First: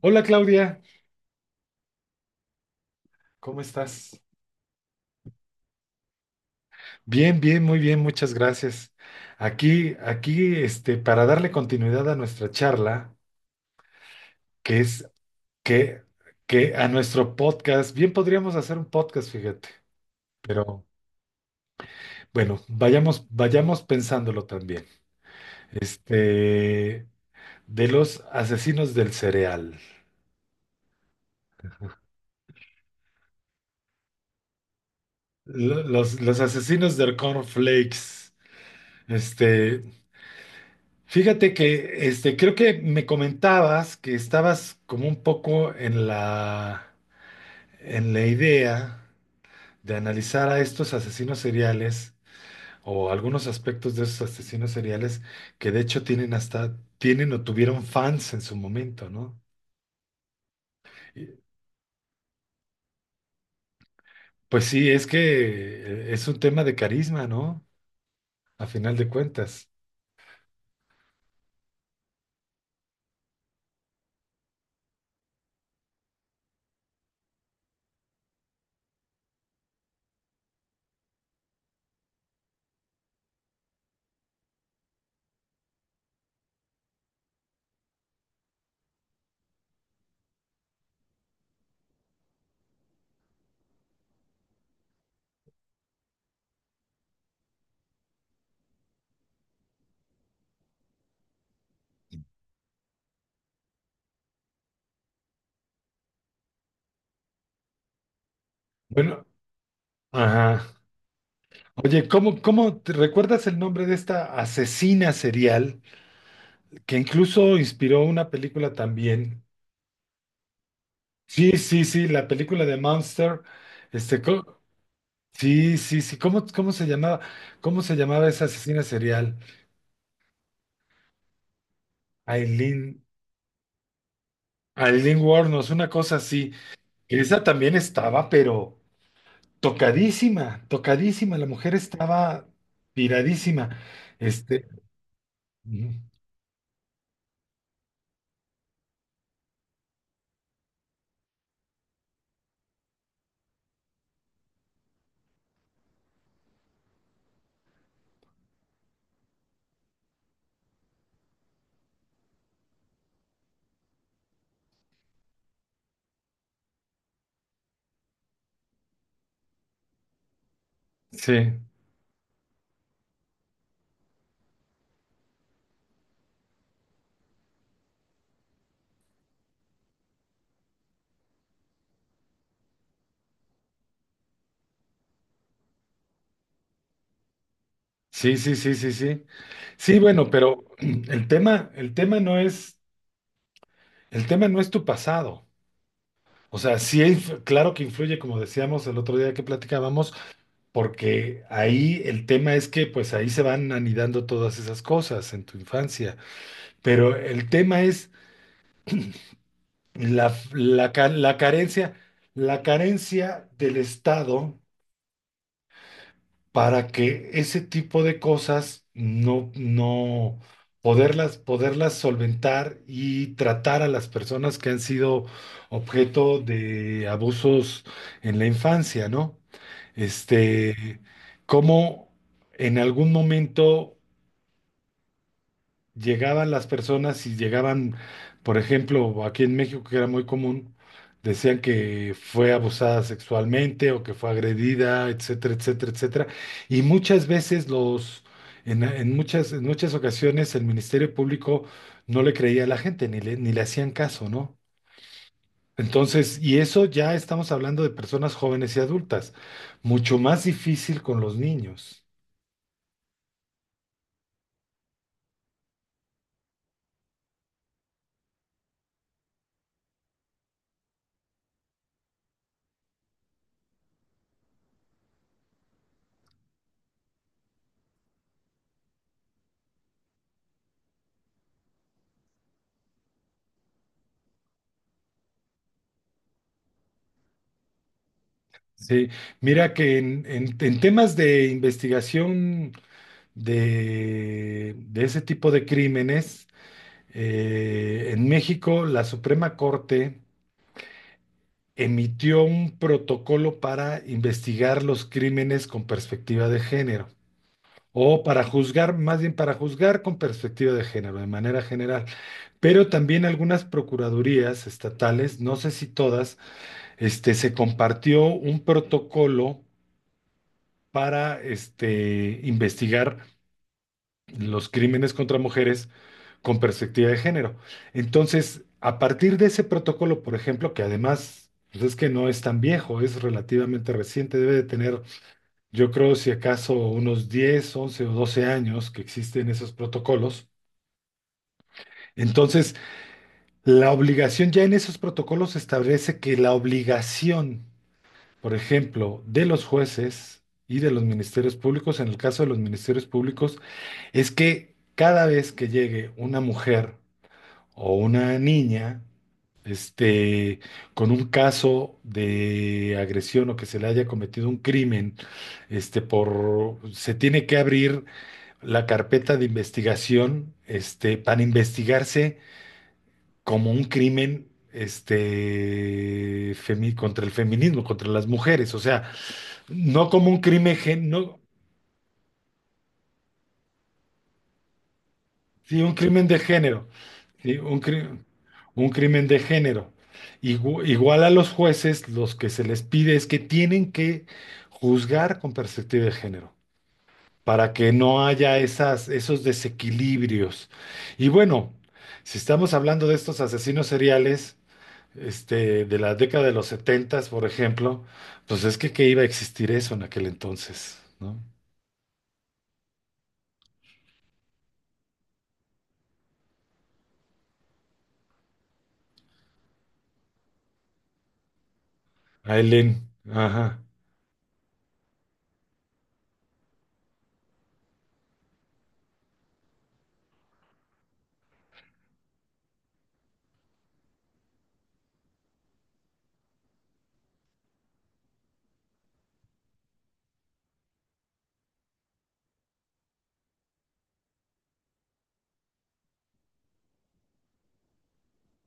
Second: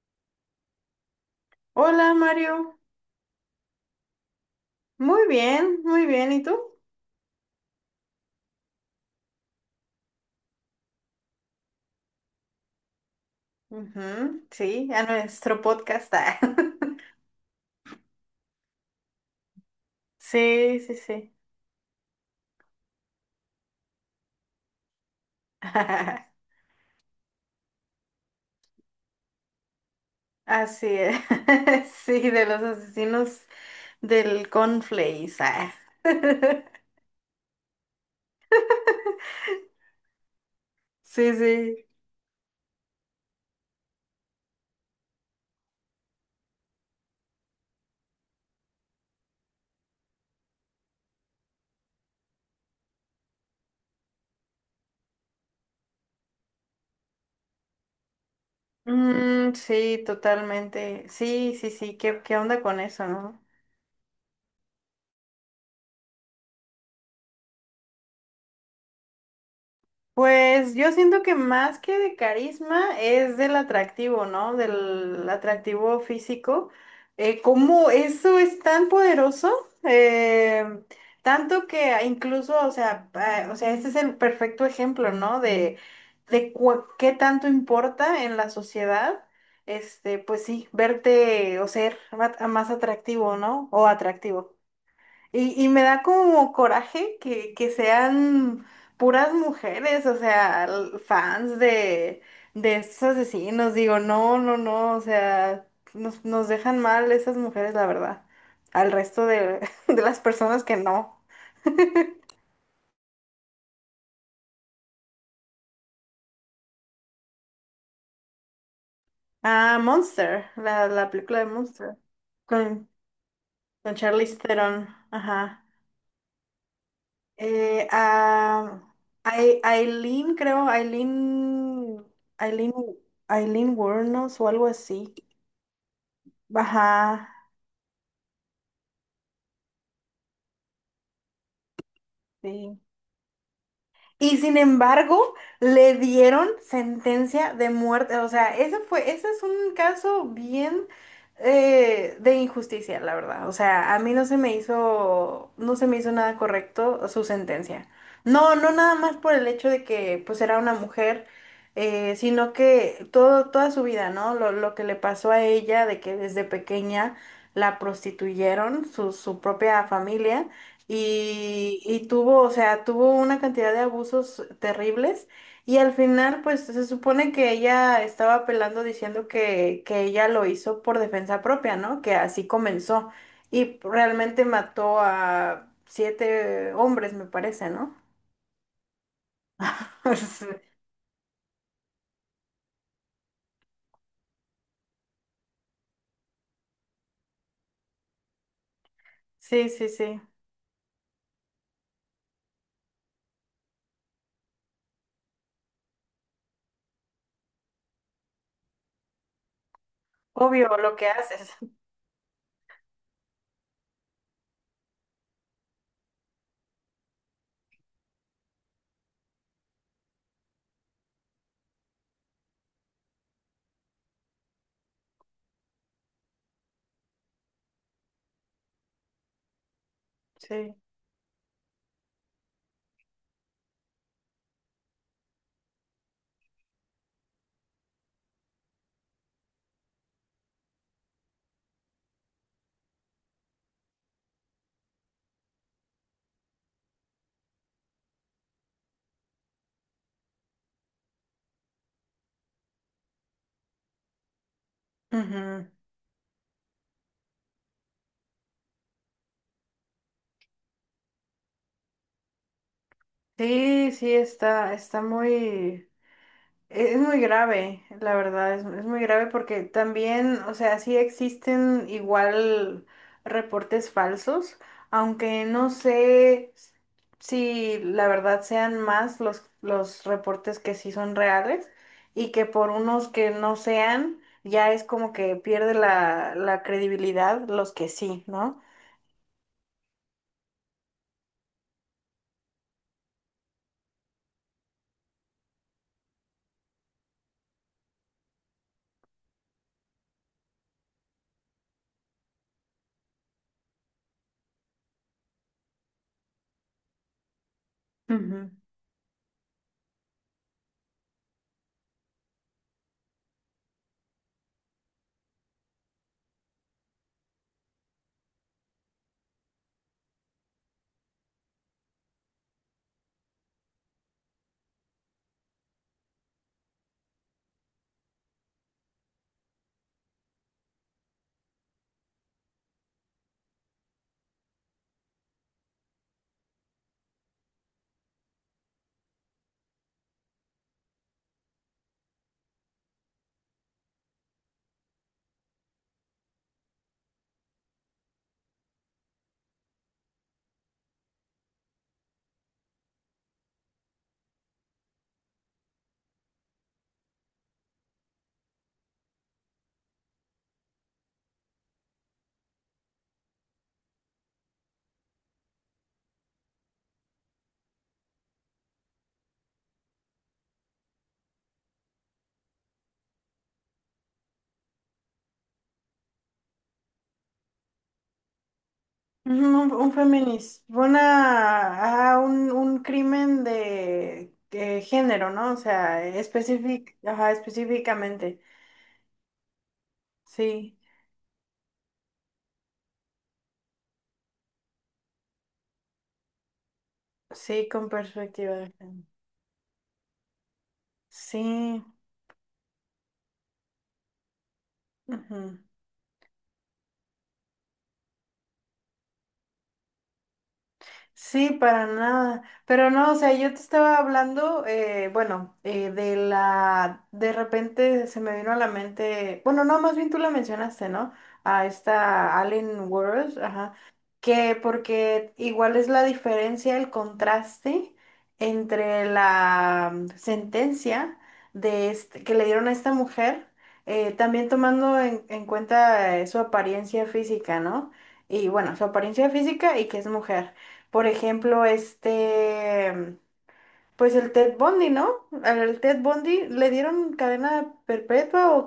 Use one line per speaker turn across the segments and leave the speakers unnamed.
Hola Claudia,
Hola Mario,
¿cómo estás?
muy bien, ¿y tú?
Bien, bien, muy bien, muchas gracias. Para darle continuidad a nuestra charla,
Ujú,
que
sí, a
es
nuestro
que,
podcast. Ah.
que a nuestro podcast, bien podríamos hacer un podcast, fíjate,
Sí,
pero
sí, sí.
bueno, vayamos pensándolo también. Este, de los asesinos del cereal,
Así es. Sí, de los asesinos del Conflace. Ah.
los asesinos del cornflakes. este,
Sí,
Fíjate
sí.
que creo que me comentabas que estabas como un poco en la idea de analizar a estos asesinos seriales o algunos aspectos de esos asesinos seriales que de hecho tienen hasta, tienen o tuvieron fans en su momento, ¿no?
Mm, sí, totalmente.
Y,
Sí, sí, sí, ¿qué, qué onda con eso, no?
Pues sí, es que es un tema de carisma, ¿no? A final de cuentas.
Pues yo siento que más que de carisma es del atractivo, ¿no? Del atractivo físico. Cómo eso es tan poderoso, eh, tanto que incluso, o sea, o sea, este es el perfecto ejemplo, ¿no? De, qué tanto importa en la sociedad, este, pues sí, verte o ser más atractivo, ¿no? O atractivo. Y me da como coraje que sean puras mujeres, o sea, fans de estos asesinos. Digo, no, no, no, o sea, nos dejan mal esas mujeres, la verdad, al
Bueno,
resto de, de las
ajá.
personas que no.
Oye, ¿cómo, cómo te recuerdas el nombre de esta asesina serial?, que incluso inspiró una película también.
Ah, Monster, la película de
Sí, sí,
Monster,
sí, la película de
con,
Monster.
con
este,
Charlize
co-
Theron, ajá.
sí, sí, sí, ¿cómo, cómo se llamaba? ¿Cómo
Eh,
se llamaba esa
ah,
asesina serial?
Aileen, creo, Aileen, Aileen,
Aileen,
Aileen Wuornos o algo así.
Aileen Wuornos, una cosa así.
Ajá,
Que esa también estaba, pero tocadísima, tocadísima, la mujer estaba
sí.
tiradísima.
Y sin
Este,
embargo,
ujú,
le dieron sentencia de muerte. O sea, ese fue, ese es un caso bien de injusticia, la verdad. O sea, a mí no se me hizo, no se me hizo nada correcto su sentencia. No, no nada más por el hecho de que pues era una mujer, sino que todo, toda su vida, ¿no? Lo que le pasó a ella, de que desde pequeña la prostituyeron, su propia familia.
sí,
Y, y tuvo, o sea, tuvo una cantidad de abusos terribles y al final, pues se supone que ella estaba apelando diciendo que ella lo hizo por defensa propia, ¿no? Que así comenzó y realmente mató a 7 hombres, me parece, ¿no?
sí, sí, sí, sí, sí. Sí, bueno, pero el tema no es tu pasado. O sea, claro que influye, como decíamos el otro día que
Sí, sí,
platicábamos,
sí.
porque ahí el tema es que pues ahí se van anidando todas esas cosas en tu infancia, pero el tema es la,
Obvio
la,
lo
ca-
que
la
haces.
carencia, la carencia del Estado para que ese tipo de cosas no poderlas solventar y tratar a las personas que han sido objeto de abusos en la infancia, ¿no?
Sí.
Este, cómo en algún momento llegaban las personas y llegaban, por ejemplo, aquí en México, que era muy común, decían que fue abusada sexualmente o que fue agredida, etcétera, etcétera, etcétera. Y muchas veces los, en muchas ocasiones el Ministerio Público no le creía a la gente, ni le hacían caso, ¿no?
Ujú.
Entonces, y eso ya estamos hablando de personas jóvenes y adultas, mucho más difícil con los niños.
Sí, sí, está, está muy... Es muy grave, la verdad, es muy grave porque también, o sea, sí existen igual reportes falsos, aunque no sé si la verdad sean más los reportes que sí son reales y que por unos que no sean, ya es como que pierde la, la credibilidad los que sí, ¿no?
Sí, mira que en temas de investigación de ese tipo de crímenes. En México la Suprema Corte emitió un protocolo para investigar los crímenes con perspectiva de género, o para juzgar, más bien para juzgar con perspectiva de género, de manera general. Pero también algunas procuradurías estatales, no sé si todas, se compartió un protocolo para investigar los crímenes contra mujeres con perspectiva de género. Entonces, a partir de ese protocolo, por ejemplo, que además pues es que no es tan viejo, es relativamente reciente, debe de tener, yo creo, si acaso unos 10, 11 o 12 años que existen esos protocolos. Entonces, la obligación ya en esos protocolos establece que la obligación, por ejemplo, de los jueces y de los ministerios públicos, en el caso de los ministerios públicos, es que cada vez que llegue una mujer o una niña, este, con un caso de agresión o que se le haya cometido un crimen, se tiene que abrir la carpeta de investigación, para investigarse como un crimen, contra el feminismo, contra las mujeres, o sea, no como un crimen, gen- no,
Ajá, un crimen de género, ¿no? O
sí, un
sea,
crimen de género.
ajá,
Sí, un crimen,
específicamente.
un crimen de género.
Sí,
Igual a los jueces, los que se les pide es que tienen que juzgar con perspectiva de género,
sí,
para
con
que no
perspectiva
haya
de género.
esas, esos desequilibrios. Y bueno,
Sí.
si estamos hablando de estos asesinos seriales,
Ujú.
de la década de los setentas, por ejemplo, pues es que iba a existir eso en aquel entonces, ¿no?
Sí, para nada. Pero no, o sea, yo te estaba hablando, bueno, de la, de repente se me vino a la mente, bueno, no, más bien tú la mencionaste, ¿no? A esta Allen
Aileen,
World, ajá,
ajá.
que porque igual es la diferencia, el contraste entre la sentencia de este, que le dieron a esta mujer, también tomando en cuenta su apariencia física, ¿no? Y bueno, su apariencia física y que es mujer. Por ejemplo, este, pues el Ted Bundy, ¿no? Al Ted Bundy le dieron cadena perpetua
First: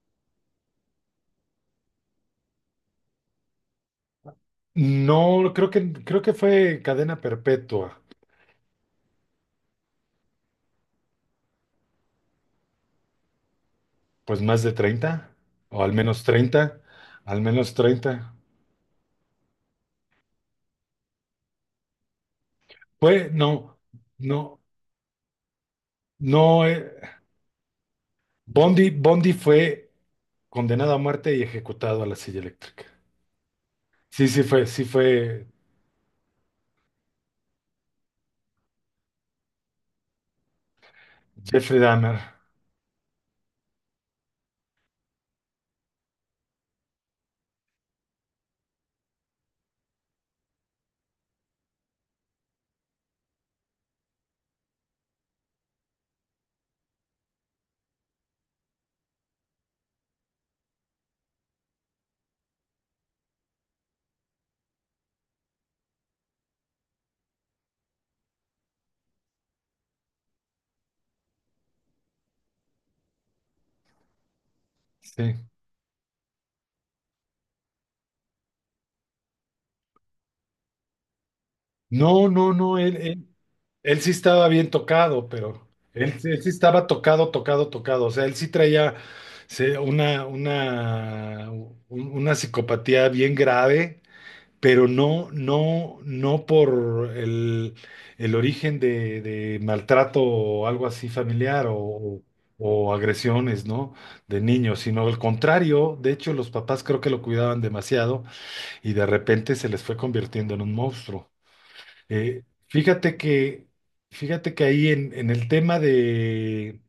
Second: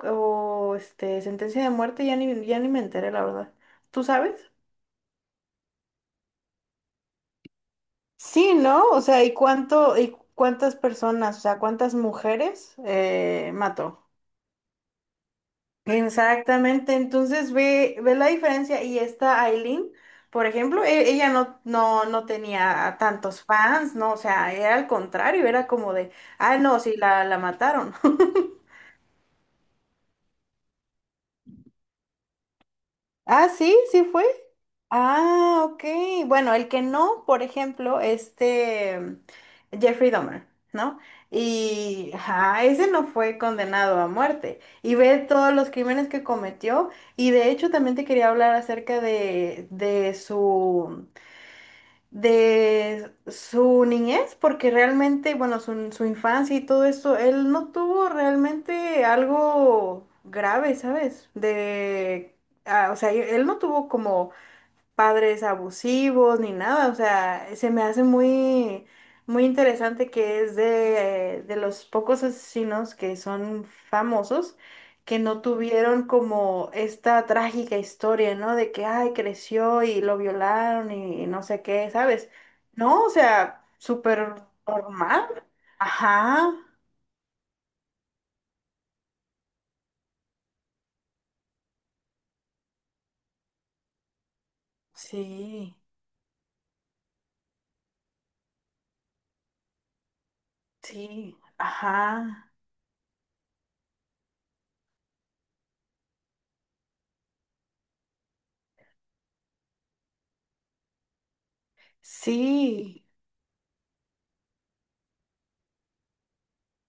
o, este, sentencia de muerte, ya ni me enteré, la verdad. ¿Tú sabes?
No, creo que fue cadena perpetua.
Sí, ¿no? O sea, ¿y cuánto, y cuántas personas, o sea, cuántas mujeres mató?
Pues más de 30 o al menos 30,
Exactamente,
al
entonces
menos
ve, ve la
30.
diferencia y esta Aileen, por ejemplo, ella no, no, no tenía
Fue,
tantos
no,
fans, ¿no? O sea,
no,
era al contrario, era como de, ah,
no,
no, sí, la mataron.
Bondi, Bondi fue condenado a muerte y ejecutado a la silla eléctrica.
Ah, sí, sí fue.
Sí, sí fue, sí fue.
Ah, ok. Bueno, el que no, por ejemplo, este Jeffrey Dahmer, ¿no?
Jeffrey
Y
Dahmer,
ajá, ese no fue condenado a muerte. Y ve todos los crímenes que cometió. Y de hecho también te quería hablar acerca de su niñez, porque realmente, bueno, su infancia y todo eso, él no tuvo realmente algo grave, ¿sabes? De, ah, o sea, él no tuvo como padres abusivos ni nada, o sea, se me hace muy, muy interesante que es de los pocos asesinos que son famosos, que
sí.
no tuvieron como esta trágica historia, ¿no? De que, ay, creció y lo violaron y no sé qué,
No,
¿sabes?
no, no,
No, o sea,
él sí
súper
estaba bien tocado,
normal.
pero él sí
Ajá,
estaba tocado, tocado, tocado. O sea, él sí traía una psicopatía bien grave, pero no,
sí,
no, no por el origen de maltrato o algo así
sí,
familiar o
ajá,
o agresiones, ¿no? De niños, sino al contrario. De hecho, los papás creo que lo cuidaban demasiado y de repente se les fue convirtiendo en un monstruo. Eh,
sí.
fíjate que, fíjate que ahí en el tema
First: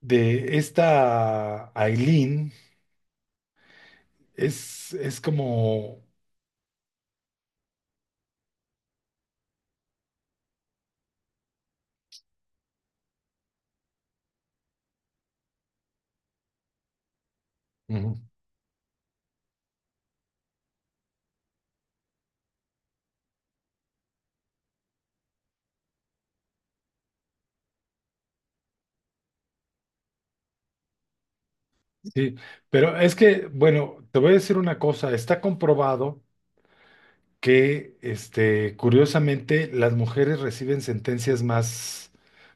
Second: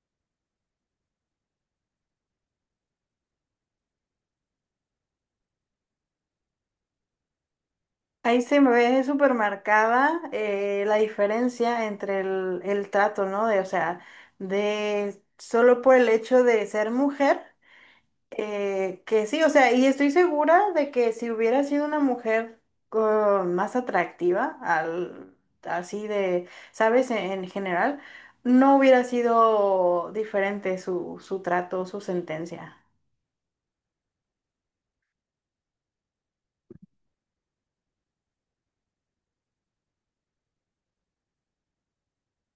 de esta Aileen es como,
Ahí se me ve súper marcada la diferencia entre el trato, ¿no? De, o sea, de solo por el hecho de ser mujer,
ujú,
que sí, o sea, y estoy segura de que si hubiera sido una mujer más atractiva, al, así de, ¿sabes? En general, no hubiera sido diferente su, su trato, su
sí,
sentencia.
pero es que, bueno, te voy a decir una cosa, está comprobado que, curiosamente, las mujeres reciben sentencias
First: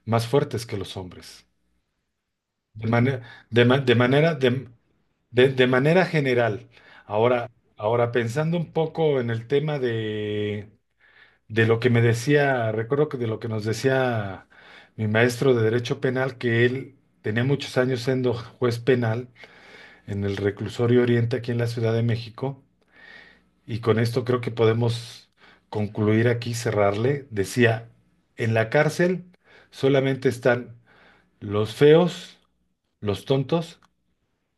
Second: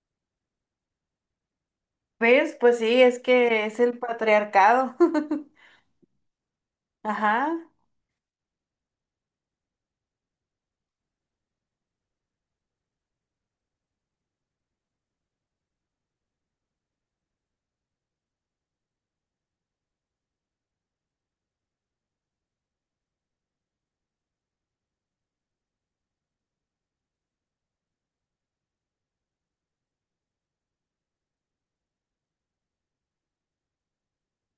más fuertes que los hombres,
¿Ves? Pues
de
sí, es
manera, de,
que
ma-
es el patriarcado.
de manera general. Ahora,
Ajá.
ahora pensando un poco en el tema de lo que me decía, recuerdo que de lo que nos decía mi maestro de Derecho Penal, que él tenía muchos años siendo juez penal en el Reclusorio Oriente aquí en la Ciudad de México, y con esto creo que podemos concluir aquí, cerrarle. Decía, en la cárcel solamente están los feos, los tontos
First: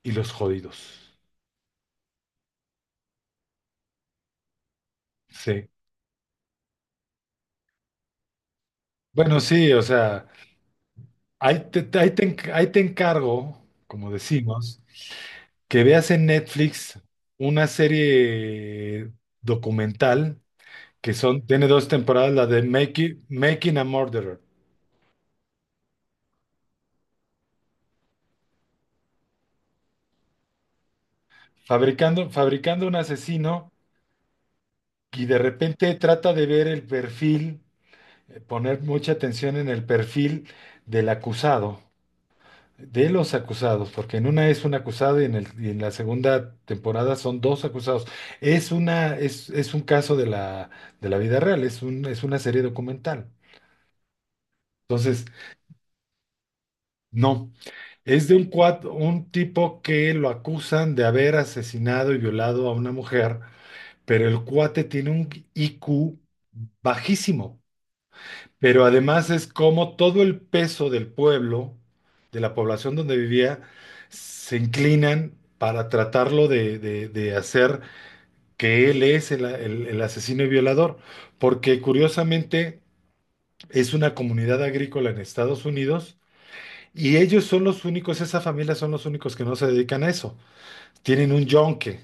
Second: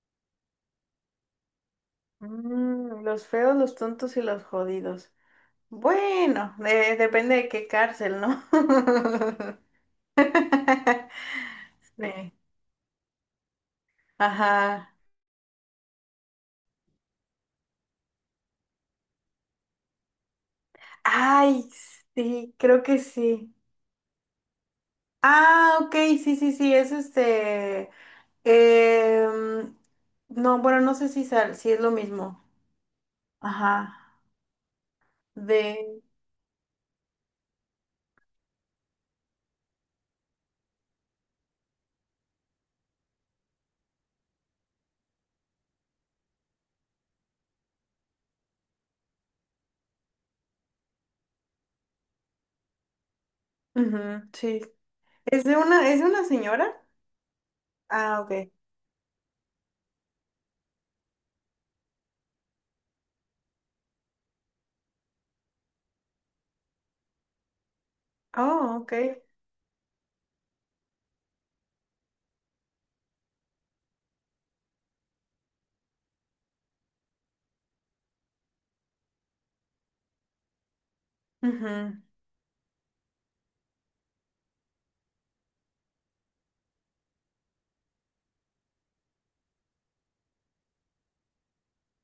y los jodidos.
Mm, los feos, los tontos y los jodidos.
Sí.
Bueno, depende de qué cárcel, ¿no?
Bueno, sí, o sea,
Sí.
ahí te encargo, como decimos.
Ajá.
Que veas en Netflix una serie documental, que son, tiene
Ay,
dos temporadas, la
sí,
de
creo que sí.
Making a Murderer,
Ah, ok, sí, sí, sí, es este. em, no, bueno, no sé si, si es lo mismo.
fabricando un asesino,
Ajá.
y de repente
De.
trata de ver el perfil, poner mucha atención en el perfil del acusado, de los acusados, porque en una es un acusado y en la segunda temporada son dos acusados. Es un caso de de la vida real, es una serie documental.
Ujú, sí.
Entonces,
Es de una señora?
no.
Ah,
Es de un,
ok.
un tipo que lo acusan de haber asesinado y violado a una mujer, pero el cuate tiene un IQ bajísimo.
Oh,
Pero
ok.
además es como todo el peso del pueblo, de la población donde vivía, se inclinan para tratarlo de hacer que él es el asesino y violador. Porque
Ujú,
curiosamente es una comunidad agrícola en Estados Unidos y ellos son los únicos, esa familia son los únicos que no se dedican a eso. Tienen un yonque,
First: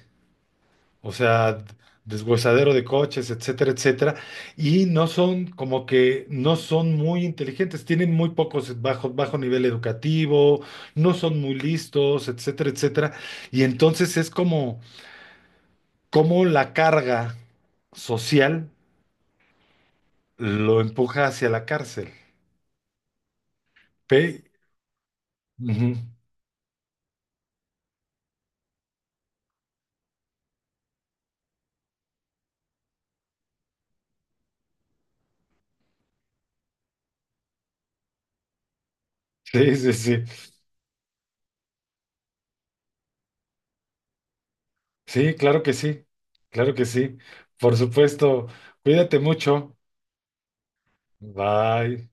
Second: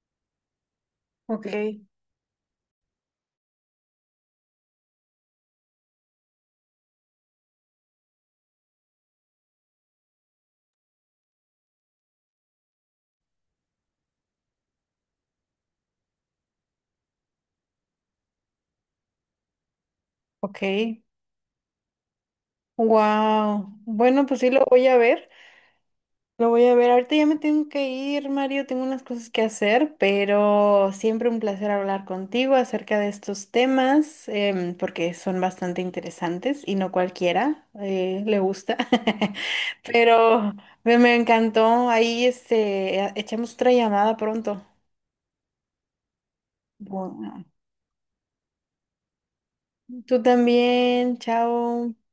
o
ok.
sea, deshuesadero de coches, etcétera, etcétera, y no son como que no son muy inteligentes, tienen muy pocos bajo nivel educativo, no son muy listos, etcétera, etcétera, y entonces es como, como la carga social
Ok,
lo
ok.
empuja hacia la cárcel.
Wow. Bueno, pues
Pe-
sí lo voy a ver.
Ujú.
Lo voy a ver. Ahorita ya me tengo que ir, Mario. Tengo unas cosas que hacer, pero siempre un placer hablar contigo acerca de estos temas, porque son bastante interesantes y no cualquiera le gusta.
Sí, sí, sí,
Pero me encantó. Ahí este, echamos otra llamada pronto.
sí, claro que sí, claro que sí,
Bueno.
por supuesto, cuídate mucho,
Tú también. Chao.
bye.